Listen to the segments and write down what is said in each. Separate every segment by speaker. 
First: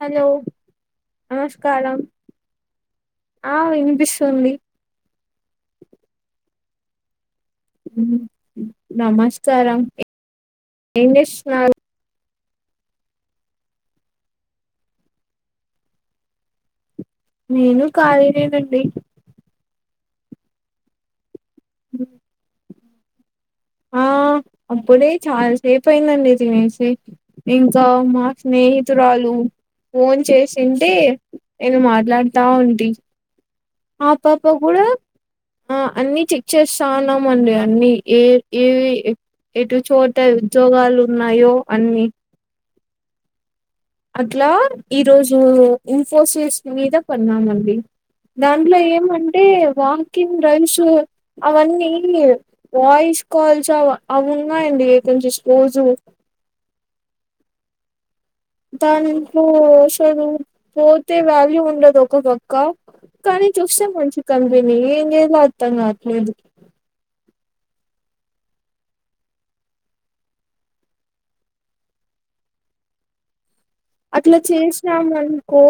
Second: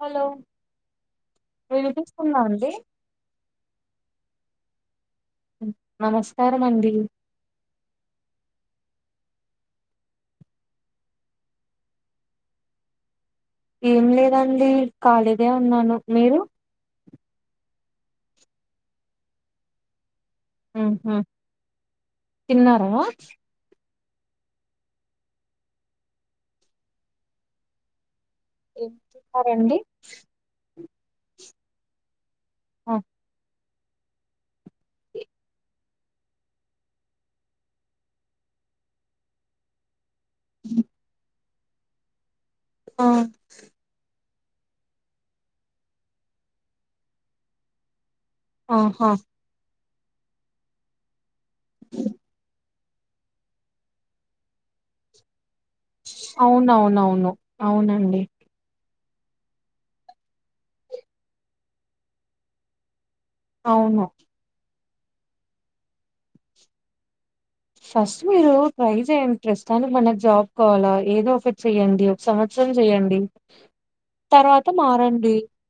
Speaker 1: Hello
Speaker 2: నమస్కారం
Speaker 1: వినిపిస్తుందా అండి
Speaker 2: ఆ వినిపిస్తుంది
Speaker 1: మండి
Speaker 2: నమస్కారం ఏం చేస్తున్నారు
Speaker 1: ఏం లేదండి ఖళీనే ఉన్నాను మీరు
Speaker 2: నేను కాలేనేనండి
Speaker 1: ఉహు
Speaker 2: అ
Speaker 1: టీన్నారా
Speaker 2: ఆ అప్పుడే చాలాసేపు అయిందండి తినసి ఇంకా మా
Speaker 1: ఏం
Speaker 2: స్నేహితురాలు
Speaker 1: తిన్నారండి
Speaker 2: ఫోన్ చేసింటే నేను మాట్లాడి తా ఉంది
Speaker 1: ఆ
Speaker 2: ఆ పాప కూడా ఆ అన్ని చెక్ చేస్తాన్నామ అండి అన్ని ఏ ఏవి ఎటు చోట ఉద్యోగాలు ఉన్నాయో అన్ని
Speaker 1: ఆ
Speaker 2: అట్లా ఈరోజు ఇన్ఫోసిస్ మీద పన్మానండి దాంట్లో
Speaker 1: ఆహా
Speaker 2: ఏమంటే వా స్కిన్ రడ్రైస్ అవన్నీ వాయిస్ కాల్స్ అ ఉన్నాయండి ఈ స్కూల్
Speaker 1: అవునవునవును అవునండి
Speaker 2: దానిలో అసలు పోతే వాల్యూ ఉండదు కదా అక్క కానీ చూస్తాం
Speaker 1: అవును
Speaker 2: మంచి కంపెనీ ఏం చెయ్యాలో అర్ధం కాట్లేదు
Speaker 1: ఫస్ట్ మీరు ట్రై చేయ్యంట్రెస్ట్ దనికి మనకు జాబ్ కావాలా ఏదో అఫెర్ట్స్ చెయ్యడి ఒక సంవత్సరం సం చేయండి
Speaker 2: అట్లా చేసాం అనుకో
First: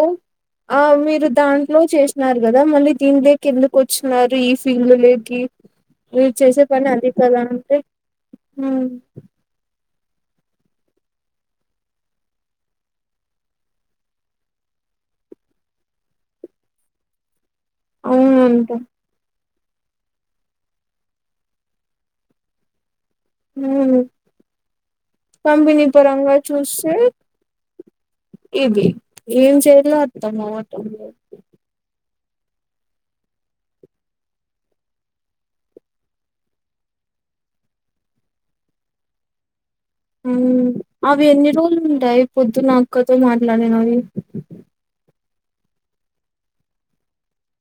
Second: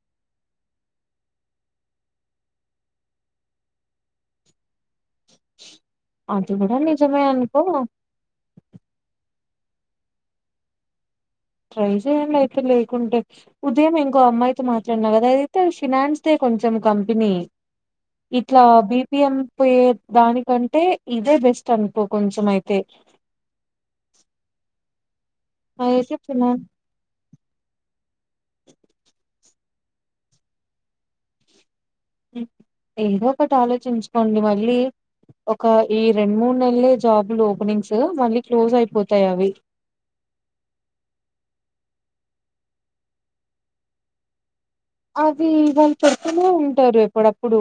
Speaker 2: ఆ మీరు దాంట్లో చేసినారు కదా మళ్ళీ దీని దకి ఎందుకు వచ్చన్నారు ఈ ఫీల్డ్ లేదు మీరు
Speaker 1: అది
Speaker 2: చేసే
Speaker 1: కూడా
Speaker 2: పని అది
Speaker 1: నిజమే
Speaker 2: కదా
Speaker 1: అనుకో
Speaker 2: అంటే
Speaker 1: ట్రై చేయండి అయితే లేకుంటే ఉదయం ఇంకో అమ్మాయితే మాట్లాడిన కదా అదయితే ఫినాన్స్ ద కొంచెం కంపెనీ ఇట్లా
Speaker 2: అవునంట
Speaker 1: బిపిఎం పోయే దానికంటే ఇదే బెస్ట్ అనుకో కొంచెం అయితే
Speaker 2: ఉ కంపెనీ
Speaker 1: అయితే
Speaker 2: పరంగా
Speaker 1: చిన్న
Speaker 2: చూస్తే ఇది ఏం చేయలో అర్ధం కావాట్ల
Speaker 1: ఏదో ఒకటి ఆలోచించుకోండి మళ్ళీ ఒక ఈ రెండు మూడు నెల జాబులు ఓపెనింగ్స్ మళ్ళీ క్లోజ్ అయిపోతాయి అవి
Speaker 2: అవి ఎన్ని రోజులు ఉంటాయి పొద్దునక్కతో మాట్లాడినవి
Speaker 1: అవి ఇవాళు పెడుతూనే ఉంటారు ఎప్పుడప్పుడు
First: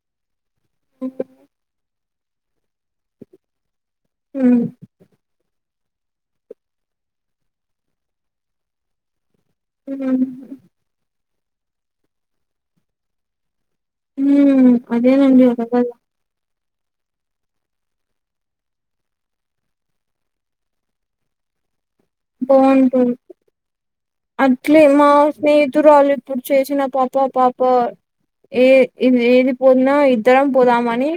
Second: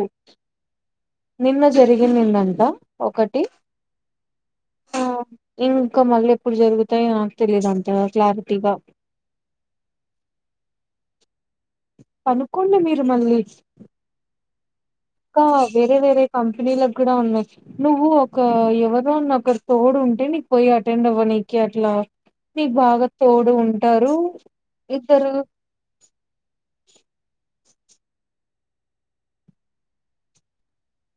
Speaker 1: నిన్న జరిగి దంట ఒకటి
Speaker 2: ఉ
Speaker 1: ఆ ఇంకా మళ్ళీ ఎప్పుడు జరుగుతాయో నాకు తెలీదు అంతగా క్లారిటీగా
Speaker 2: ఉ
Speaker 1: అనుకోండి మీరు మళ్ళీ
Speaker 2: ఉ అదేనండి
Speaker 1: ఇంకా
Speaker 2: అడగళ్ల
Speaker 1: వేరే వేరే కంపెనీలకు కూడా ఉన్నాయి నువ్వు ఒక ఎవరోన్న ఒకరు తోడు ఉంటే నీక్ పోయి అటెండ్ అవ్వ నికి అట్లా నీకు బాగా
Speaker 2: బాగుంటది
Speaker 1: తోడు ఉంటారు
Speaker 2: అట్లే మా
Speaker 1: ఇద్దరు
Speaker 2: స్నేహితురాలు ఇప్పుడు చేసిన పాప పాప ప ఏ ఇది ఏది పోతునా ఇద్దరం పోదామని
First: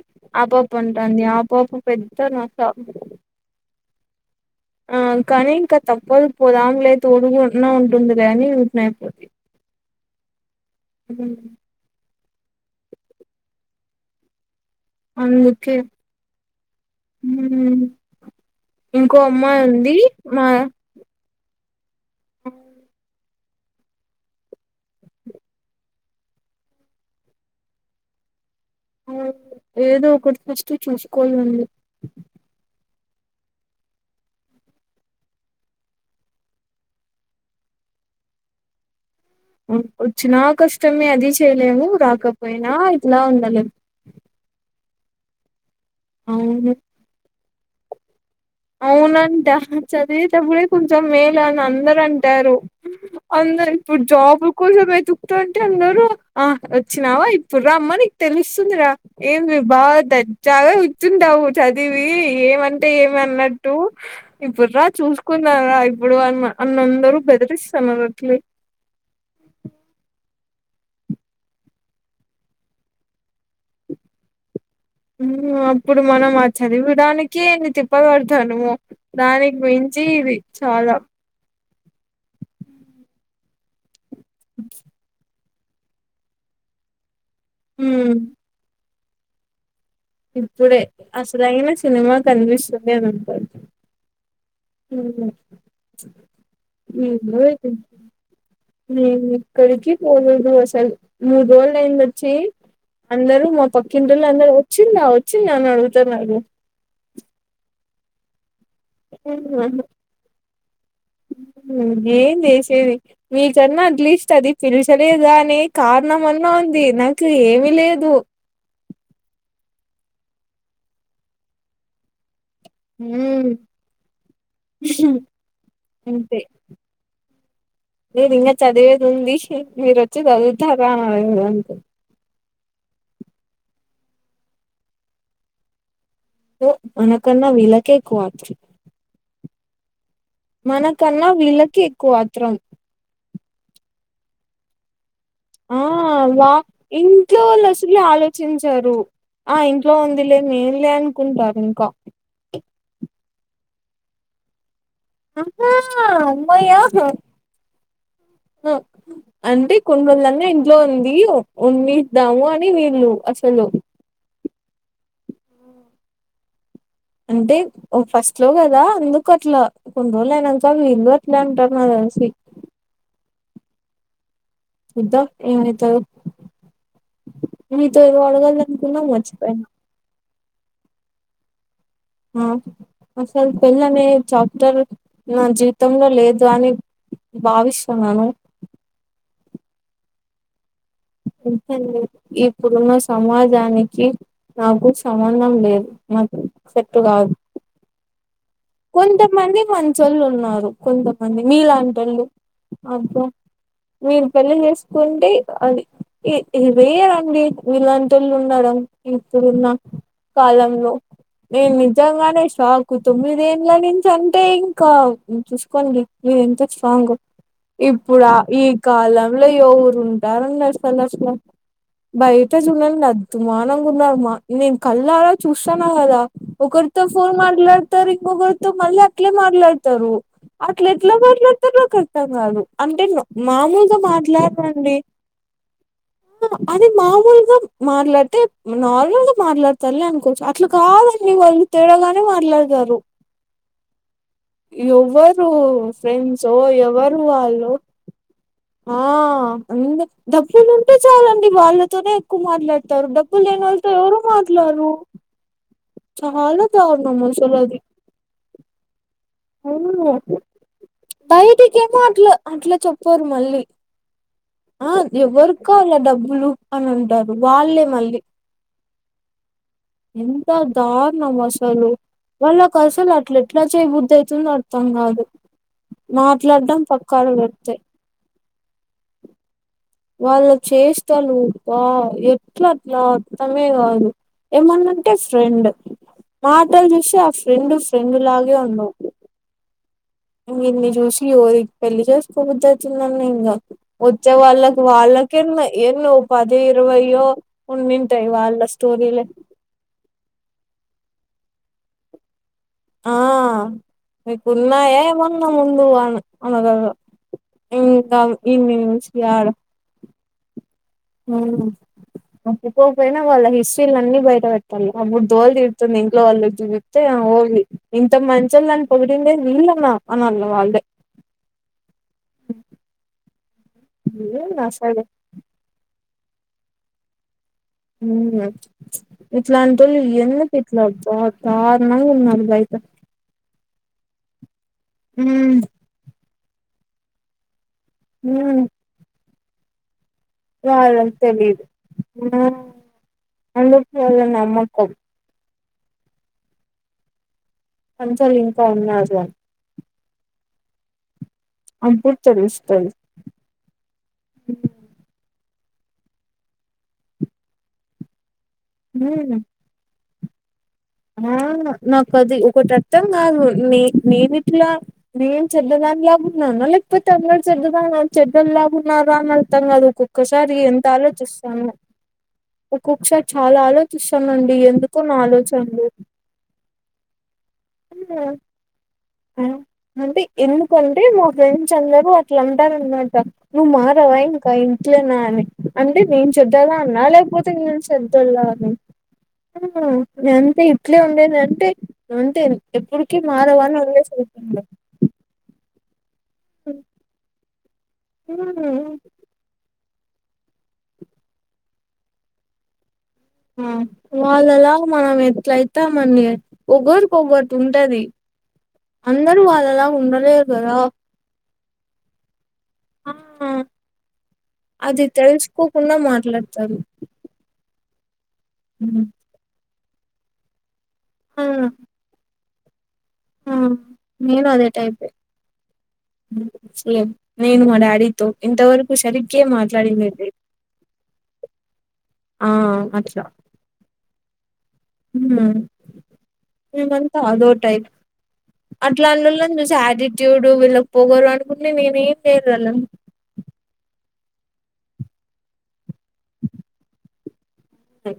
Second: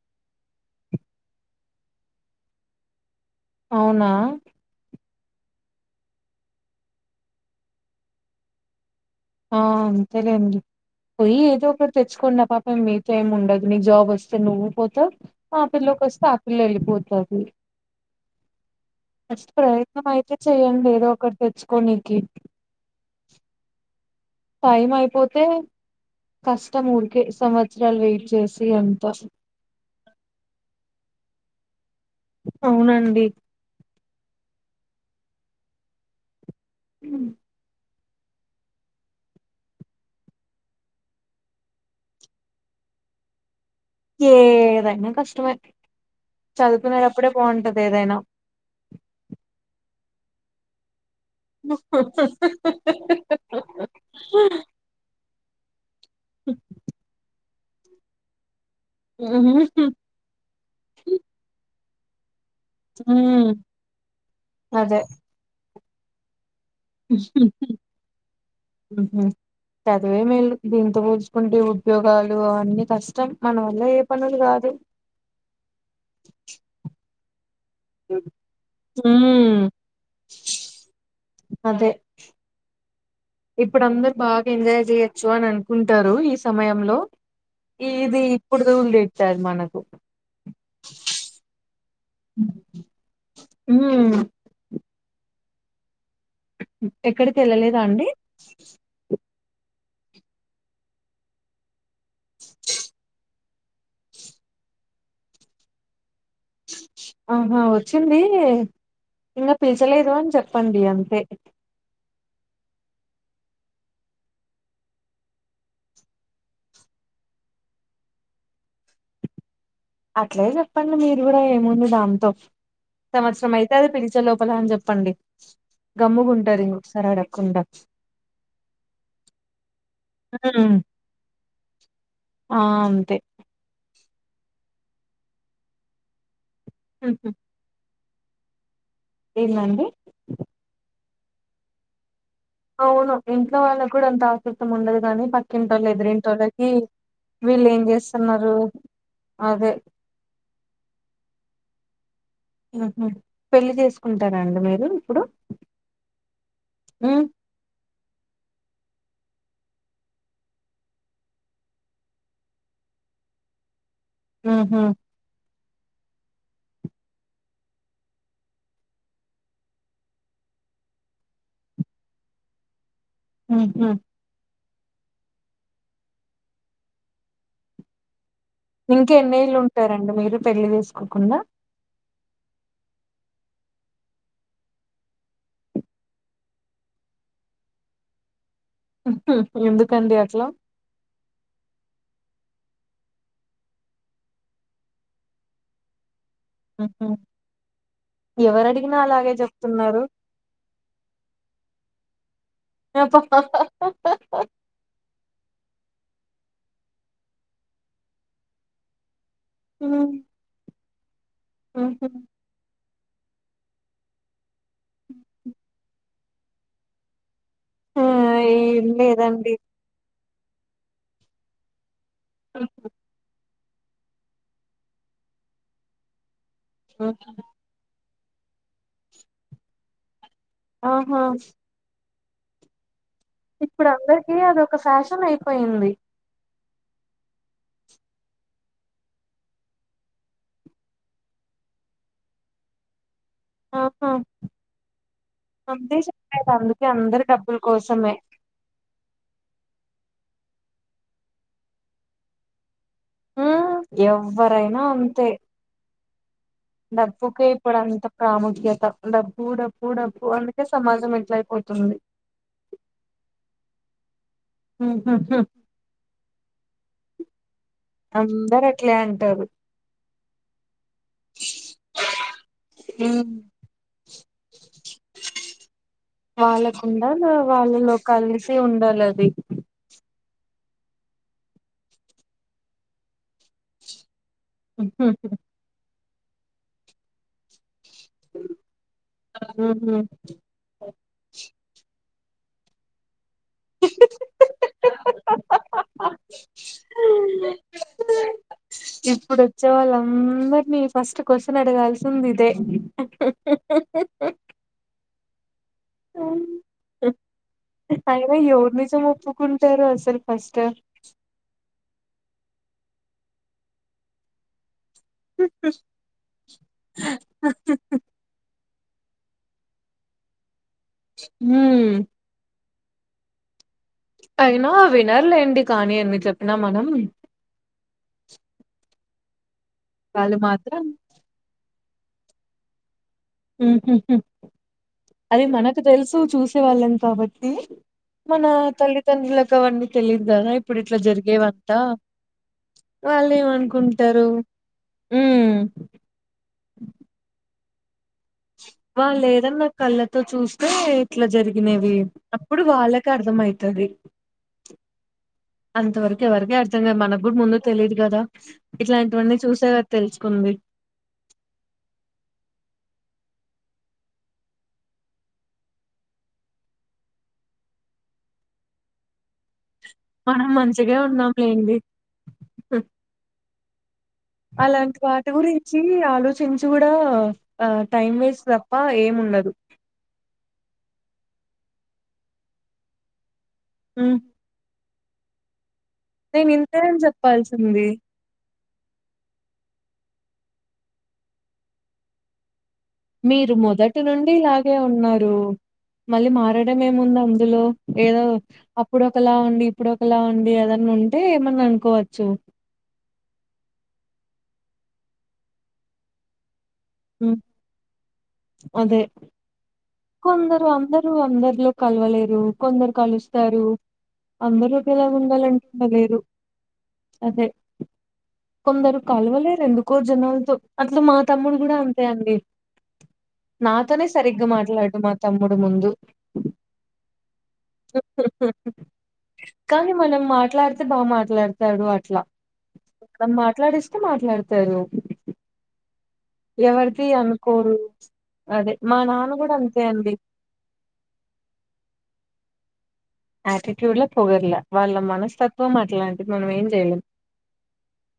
Speaker 2: ఆపాప అంటాంది ఆపాప పెద్ద తనక
Speaker 1: అవునా
Speaker 2: ఆ కానీ ఇంక తప్పదు పోదాములే తోడుగున్నా ఉంటుంది లే అని ఉర్కనే
Speaker 1: ఆ అంతేలేండి పోయి ఏదో ఒకటి తెచ్చుకోండి ఆపాప ఏం మీతో ఏం ఉండదు నీక్ జాబ్ వస్తే నువ్వు పోతవ్ ఆ
Speaker 2: అందుకే
Speaker 1: పిల్ల్లోకి వస్తే ఆ పిల్ల వెళ్ళిపోతది
Speaker 2: మ్మ్ ఇంకో
Speaker 1: ఫస్ట్
Speaker 2: అమ్మాయి ఉంది
Speaker 1: ప్రయత్నం అయితే చేయండి ఏదో ఒకటి తెచ్
Speaker 2: అ
Speaker 1: టైం అయిపోతే కష్టం ఊరికే సంవత్సరాలు వెయిట్ చేస్
Speaker 2: ఏదో ఒకటి ఫస్ట్ చూసుకోలండి
Speaker 1: అవునండి ఉ
Speaker 2: వచ్చినా కష్టమే అది చేయలేము రాకపోయినా ఇట్లా ఉండలేం
Speaker 1: ఏదైనా కష్టమే చదువుకునేటప్పుడే బాగుంటది ఏదైనా
Speaker 2: అవునా అంట చదివేటప్పుడే కొంచం మే లా అని అందరు అంటారు అందరు ఇప్పుడు జాబ్ కోసం వెతుకుతూంటే అందరు ఆ వచ్చినావా ఇప్పుడు రమ్మ నీకు తెలుసు తుందిరా ఏమి బాగా దజ్జగా కూచుంటావు చదివి ఏమంటే ఏమి అన్న
Speaker 1: ఉమ్
Speaker 2: డు ఇప్పుడు రా
Speaker 1: అదే
Speaker 2: చూసుకున్నారా ఇప్పుడు అన్న అన్న అందరు బెదిరిస్తున్నారు అట్లే
Speaker 1: చదువే మేలు దీంతో పోల్చుకుంటే ఉద్యోగాలు అవన్నీ కష్టం మన వల్ల అయ్యే పనులు కాదు
Speaker 2: అప్పుడు మనం ఆ చదివడానికే తిప్పలుబడతానము దానికి
Speaker 1: ఉమ్
Speaker 2: మించి ఇది చాలా
Speaker 1: అదే ఇప్పుడు అందరు బాగా ఎంజాయ్ చేయొచ్చు అని అనుకుంటారు ఈ సమయంలో
Speaker 2: హ్మ్
Speaker 1: ఇది ఇప్పుడు దూలు తీరుతాది మనకు
Speaker 2: ఇప్పుడే అసలైన సినిమా కనిపిస్తుంది అని అంటరు
Speaker 1: ఉమ్ ఎక్కడికి
Speaker 2: ఏందో
Speaker 1: వెళ్ళలేదా
Speaker 2: ఇదంతా
Speaker 1: అండి
Speaker 2: అక్కడికి పోలేరు అసలు మూడు రోజులు అయింది వచ్చి అందరు మొం పక్కింటోళ్ళు అందరు వచ్చిందా వచ్చింద అని అడుగుతానారు
Speaker 1: ఆహా వచ్చింది ఇంకా పిల్చలేదు అని చెప్పండి అంతే
Speaker 2: ఉమ్, ఏం చేసేది మీకన్నా అట్లీస్ట్ అది పిలిచలేదా అనే కారణంమన్నా ఉంది నాకు ఏమి లేదు
Speaker 1: అట్లే చెప్పండి మీరు కూడా ఏముంది దాంతో
Speaker 2: హ్మ్
Speaker 1: సంవత్సరం అయితే అది పిలిచే లోపల అని చెప్పండి గమ్ముగుంటారు ఇంకొకసారి అడకుండా
Speaker 2: నేది ఇంగ చదివేది ఉంది మీరు వచ్చి
Speaker 1: ఉమ్,
Speaker 2: చదువుతారా అ
Speaker 1: ఆ అంతే
Speaker 2: మనకన్నా విళ్ళకే ఎక్కువ
Speaker 1: ఎందండి
Speaker 2: మనకన్నా వీళ్ళకె ఎక్కువ ఆత్రం
Speaker 1: అవును ఇంట్లో వాళ్ళకి కూడా అంత ఆసక్తం ఉండదు గానీ
Speaker 2: ఆ
Speaker 1: పక్కింటోళ్ళు
Speaker 2: వా
Speaker 1: ఎదిరింటోళ్ళకి
Speaker 2: ఇంట్లో వాళ్ళు
Speaker 1: వీళ్ళు ఏం
Speaker 2: అసలు
Speaker 1: చేస్తున్నారు
Speaker 2: ఆలోచించారు ఆ
Speaker 1: అదే
Speaker 2: ఇంట్లో ఉంది లే నేంలే అనుకుంటారు ఇంకా
Speaker 1: ఆహ పెళ్లిి చేసుకుంటారాండి మీరు ఇప్పుడు
Speaker 2: అహ్హ అమ్మయ్య హ్
Speaker 1: ఉమ్,
Speaker 2: అ అంటే కొన్ని రోజుళన్న ఇంట్లో ఉంది ఉన్నిద్దాము అని వీళ్ళు అసలు
Speaker 1: ఆహా
Speaker 2: అంటే ఒ ఫస్ట్ లో కదా అందుకు అట్లా కొన్నిరోజులు అయినాంక వీళ్లు గూడ అట్నె అంటార్ నా తెల్సి
Speaker 1: ఉహ్
Speaker 2: ఇద్దం ఏమైతదో అనుకున్నా
Speaker 1: ఇంకెన్నేళ్ళు
Speaker 2: మర్చిపోయినా
Speaker 1: ఉంటారండి మీరు పెళ్లిి తీసుకోకుండా
Speaker 2: ఆ అసల్ పిల్లనే చాప్ట్ర్ నా జీవితంలో లేదు అని భావిస్తున్నాను
Speaker 1: ఎందుకండి అట్లా
Speaker 2: ఇంకేంది ఇప్పుడున్న సమాజానికి నాకు సంబంధం లేదు నాక్ సెట్టు
Speaker 1: ఉహు.
Speaker 2: గాదు
Speaker 1: ఎవరు అడిగినా అలాగే
Speaker 2: కొంతమంది
Speaker 1: చెప్తున్నారు
Speaker 2: మంచ్చోళ్ళు ఉన్నారు కొంతమంది మీలాంటోళ్ళు అబ్బా మీరు పెళ్లిి చేసుకుంటే అది ఇవేయండి వీళ్ళంటొళ్ళు ఉండడం ఉన్న
Speaker 1: హ్మ్.
Speaker 2: కాలంలో నేను
Speaker 1: హుహు.
Speaker 2: నిజంగానే షాక్ తొమ్మిది దేండ్ల నుంచి అంటే ఇంకా చూసుకోండి నేనేంత స్ట్రాంగో
Speaker 1: ఆ
Speaker 2: ఇప్పుడ ఈ
Speaker 1: ఏం
Speaker 2: కాలంలో
Speaker 1: లేదండి
Speaker 2: ఎవరు ఉంటారండి అసలసల బయట
Speaker 1: హుహు.
Speaker 2: చూడండి అద్దుమానంగా ఉన్నారుమ్మా నేను కళ్ళరా చూస్తానా కదా ఒకరితో
Speaker 1: హ్మ్.
Speaker 2: ఫోన్ మాట్లాడతారు ఇంకొకరితో మళ్ళీ అట్లే మాట్లాడతారు అట్ల ఎట్లా
Speaker 1: ఆహా
Speaker 2: మాట్లాతారు నాకర్ధం కాదు అంటేను
Speaker 1: ఇప్పుడు
Speaker 2: మామూలుగ
Speaker 1: అందరికి అదొక
Speaker 2: మాట్లాడరండి
Speaker 1: ఫ్యాషన్ అయిపోయింది
Speaker 2: అది మామూలుగా మాట్లాడితే నార్మల్ గా మాట్లాడతారులే అనుకోవచ్చు అట్లా కాదండి వాళ్ళు తేడగానే మాట్లాడతారు
Speaker 1: ఆహా
Speaker 2: ఎవ్వరు
Speaker 1: అంతే చెప్పేది
Speaker 2: ఫ్రెండ్సో
Speaker 1: అందుకే
Speaker 2: ఎవరు
Speaker 1: అందరు డబ్బుల
Speaker 2: వాళ్ళు
Speaker 1: కోసమే
Speaker 2: ఆ అంద్ డబ్బులు ఉంటే చాలండి వాళ్ళతోనే ఎక్కువ మాట్లా దా డబ్బుల్
Speaker 1: ఉమ్
Speaker 2: లేనోళ్లతో ఎవరు
Speaker 1: ఎవ్వరైనా
Speaker 2: మాట్లారు
Speaker 1: అంతే డబ్బుకే ఇప్పుడు
Speaker 2: అది
Speaker 1: అంత ప్రాముఖ్యత డబ్బు
Speaker 2: అవును
Speaker 1: డబ్బు అందుకే సమాజం ఎట్లా అయిపోతుంది
Speaker 2: బయటికేమో అట్లా అట్లా చెప్పరు మళ్ళీ ఆ ఎవరు కావాల డబ్బులు అన అంటారు వాళ్ళే మళ్ళీ
Speaker 1: అందరు అట్లే అంటారు
Speaker 2: ఎంత దారుణం అసలు వాళ్ళకసలు అట్ల ఎట్లా చేయబుద్ధి అయితుందో అర్థం కాదు మాట్లాడడం
Speaker 1: వాళ్ళకుండాల
Speaker 2: పక్కాన పెడితే
Speaker 1: వాళ్ళలో కలిసి ఉండాలది
Speaker 2: వాళ్ళ చేష్టలు వా ఎట్లట్లా అర్థమే కాదు. ఏమన్నంటే ఫ్రెండ్ మాటల్ చూస్తే ఆ ఫ్రెండ్ ఫ్రెండ్ లాగే ఉండవ్ మేం
Speaker 1: ఉహు
Speaker 2: ఇన్ని చూసి ఓరి పెళ్లి చేస్కోబద్ది అయితుందన్న ఇంగ వచ్చే వాళ్ళక్ వాళ్ళకే ఉన్నయి ఎన్నో పది ఇరవయ్యో ఉంనింటయి వాళ్ళ స్టోరీలే
Speaker 1: మీ ఫస్ట్ క్వశ్చన్ అడగాల్సిందిదే
Speaker 2: ఆ మీకున్నాయా ఏమన్న ముందు ఆమె ఆమె దగ్గర ఇంకా
Speaker 1: అయినా ఎవరు
Speaker 2: ఇన్ని
Speaker 1: నిజం
Speaker 2: మంత్స్ ఇయాలె
Speaker 1: ఒప్పుకుంటారు అసలు ఫస్ట్
Speaker 2: ఒక్క పోకైనా వాళ్ళ హిస్టరీలన్నీ బయటపెట్ అప్పుడు దోల్ తీర్తుంది ఇంట్లో వాళ్ళు వచ్చి చెప్తే ఆ హోలి ఇంత మంచోల్లన్ పొగిడిందే వీళ్ళనా అనాల్ వాళ్ళే
Speaker 1: మ్
Speaker 2: ఏంది
Speaker 1: అయినా
Speaker 2: అసలు
Speaker 1: వినర్లేండి కానీ ఎన్ని చెప్పినా మనం
Speaker 2: మ్ ఎట్లాంటోల్
Speaker 1: వాళ్ళు
Speaker 2: ఇయన్నీ
Speaker 1: మాత్రం
Speaker 2: తిట్లతో దార్ నంగున్నారు బైట
Speaker 1: అది
Speaker 2: ఉమ్
Speaker 1: మనకు తెల్సు చూసే వాళ్ళం కాబట్టీ మనా
Speaker 2: ఉమ్
Speaker 1: తల్లిదండ్రులక్ అవన్నీ తెలీదు గదా ఇప్పుడు ఇట్ల
Speaker 2: వాళ్ళకి తెలీదు
Speaker 1: జరిగేవంతా
Speaker 2: ఉమ్ అందుకు వాళ్ళ
Speaker 1: వాళ్ళేమనుకుంటరు
Speaker 2: నమ్మకం
Speaker 1: మ్
Speaker 2: కొంచెం ఇంకా ఉన్నారు
Speaker 1: వాళ్
Speaker 2: అని
Speaker 1: ఏదన్న కళ్ళతో చూస్ తే ఇట్ల జరిగినవి అప్పుడు వాళ్ళకర్థం అయితది. అంతవరకు ఎవరికీ అర్థం గాదు. మనక్ గుడ్ ముందు తెలీదు గదా ఇట్లాంటివన్నీ చూసే కదా తెల్సు కుంది.
Speaker 2: నాకది ఒకటి అర్థం కాదు నే నేనిట్లా నేన్ చెడ్డద నిలాగున్నానా లేకపోతే అందరు చెడ్డదాన చెడ్డల్లాగున్నారా అని అర్థం గాదు.
Speaker 1: మనం
Speaker 2: ఒక్కొక్కసారి ఎంత
Speaker 1: మంచిగే ఉన్నాం
Speaker 2: ఆలోచిస్తానో
Speaker 1: లేండి
Speaker 2: ఒక్కొక్కసారి చాలా ఆలో చిస్తానండి ఎందుకో నా ఆలోచ
Speaker 1: చీ ఆలోచించి గుడా అ టైమ్ వేస్ట్ తప్ప ఏముం
Speaker 2: ఆ అంటే ఎందుకంటే మా ఫ్రెండ్స్ అందరూ అట్లా అంటారన్మాట. నువ్ మారవా ఇంకా ఇంట్లేనా అని అంటే నేన్
Speaker 1: నేను ఇంతే
Speaker 2: చెడ్డదాన్న
Speaker 1: అని
Speaker 2: లేకపోతే మీర్
Speaker 1: చెప్పాల్సింది
Speaker 2: చెడ్డోల్ల అని మ్ నే అంతే ఇట్లే ఉండేదంటే ఉంటే ఎప్పుడుకి మారవా అన్ వదిలే
Speaker 1: కీ ఇలాగే ఉన్నరు. మళ్ళీ మారడం ఏముందందులో ఏదో అప్పుడు ఒకలా ఉండి ఇప్పుడ్ ఒకలా ఉండి అదన్న ఉంటే ఏమన్న అనుకోవచ్చు.
Speaker 2: ఆ వాళ్ళలా మనం ఎట్లైతామండీ
Speaker 1: హ్మ్
Speaker 2: ఒక్కోర్కొక్కోట్ ఉంటది
Speaker 1: అదే
Speaker 2: అందరూ వాళ్ళలా ఉండలేరు
Speaker 1: కొందరు
Speaker 2: కదా
Speaker 1: అందరు అందర్లో కల్వలేరు కొందర్
Speaker 2: ఆ
Speaker 1: కలుస్తరు. అందరూ
Speaker 2: అది
Speaker 1: ఒకేలా
Speaker 2: తెలుసుకోకుండా
Speaker 1: గుండాలనుకుంటలేరు
Speaker 2: మాట్లాడతారు
Speaker 1: అదే కొందరు కలవలేరు ఎందుకో జనాల్తో అట్ల మా
Speaker 2: ఆ
Speaker 1: తమ్ముడు గుడా అంతే అండి.
Speaker 2: ఆ
Speaker 1: నాతోనే సరిగ్గ
Speaker 2: నేను అదే
Speaker 1: మాట్లాడ్
Speaker 2: టైపే
Speaker 1: మా తమ్ముడు ముందు
Speaker 2: సేమ్ నేను మా డాడీతో ఇంతవరకు సరిగ్గే
Speaker 1: కానీ
Speaker 2: మాట్లాడింది
Speaker 1: మనం
Speaker 2: లేదు
Speaker 1: మాట్లాడ్తే బాగా మాట్లాడతాడు అట్ల
Speaker 2: ఆ
Speaker 1: మనం మాట్లాడిస్తే మాట్లాడు
Speaker 2: ఉమ్
Speaker 1: ఎవరిది
Speaker 2: మిమంతా అదో
Speaker 1: అనుకోరు
Speaker 2: టైప్
Speaker 1: అదే మా నాన్న కూడా
Speaker 2: అట్లాంటోళ్ళని చూసి
Speaker 1: అంతే అండి
Speaker 2: యాటిట్యూడ్ వీళ్ళక్ పోగరు అనుకుంటే నేనెం చేనొళ్ళం
Speaker 1: యటిట్యూడ్ ల పొగర్ల వాళ్ళ మనస్తత్వం అట్లాంటిది మనం ఏం చేయలేం
Speaker 2: ఓ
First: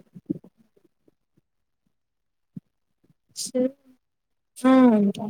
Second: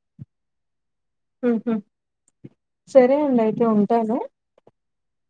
Speaker 1: సరే అండి అయితే ఉంటాను
Speaker 2: ఆ ఉంటా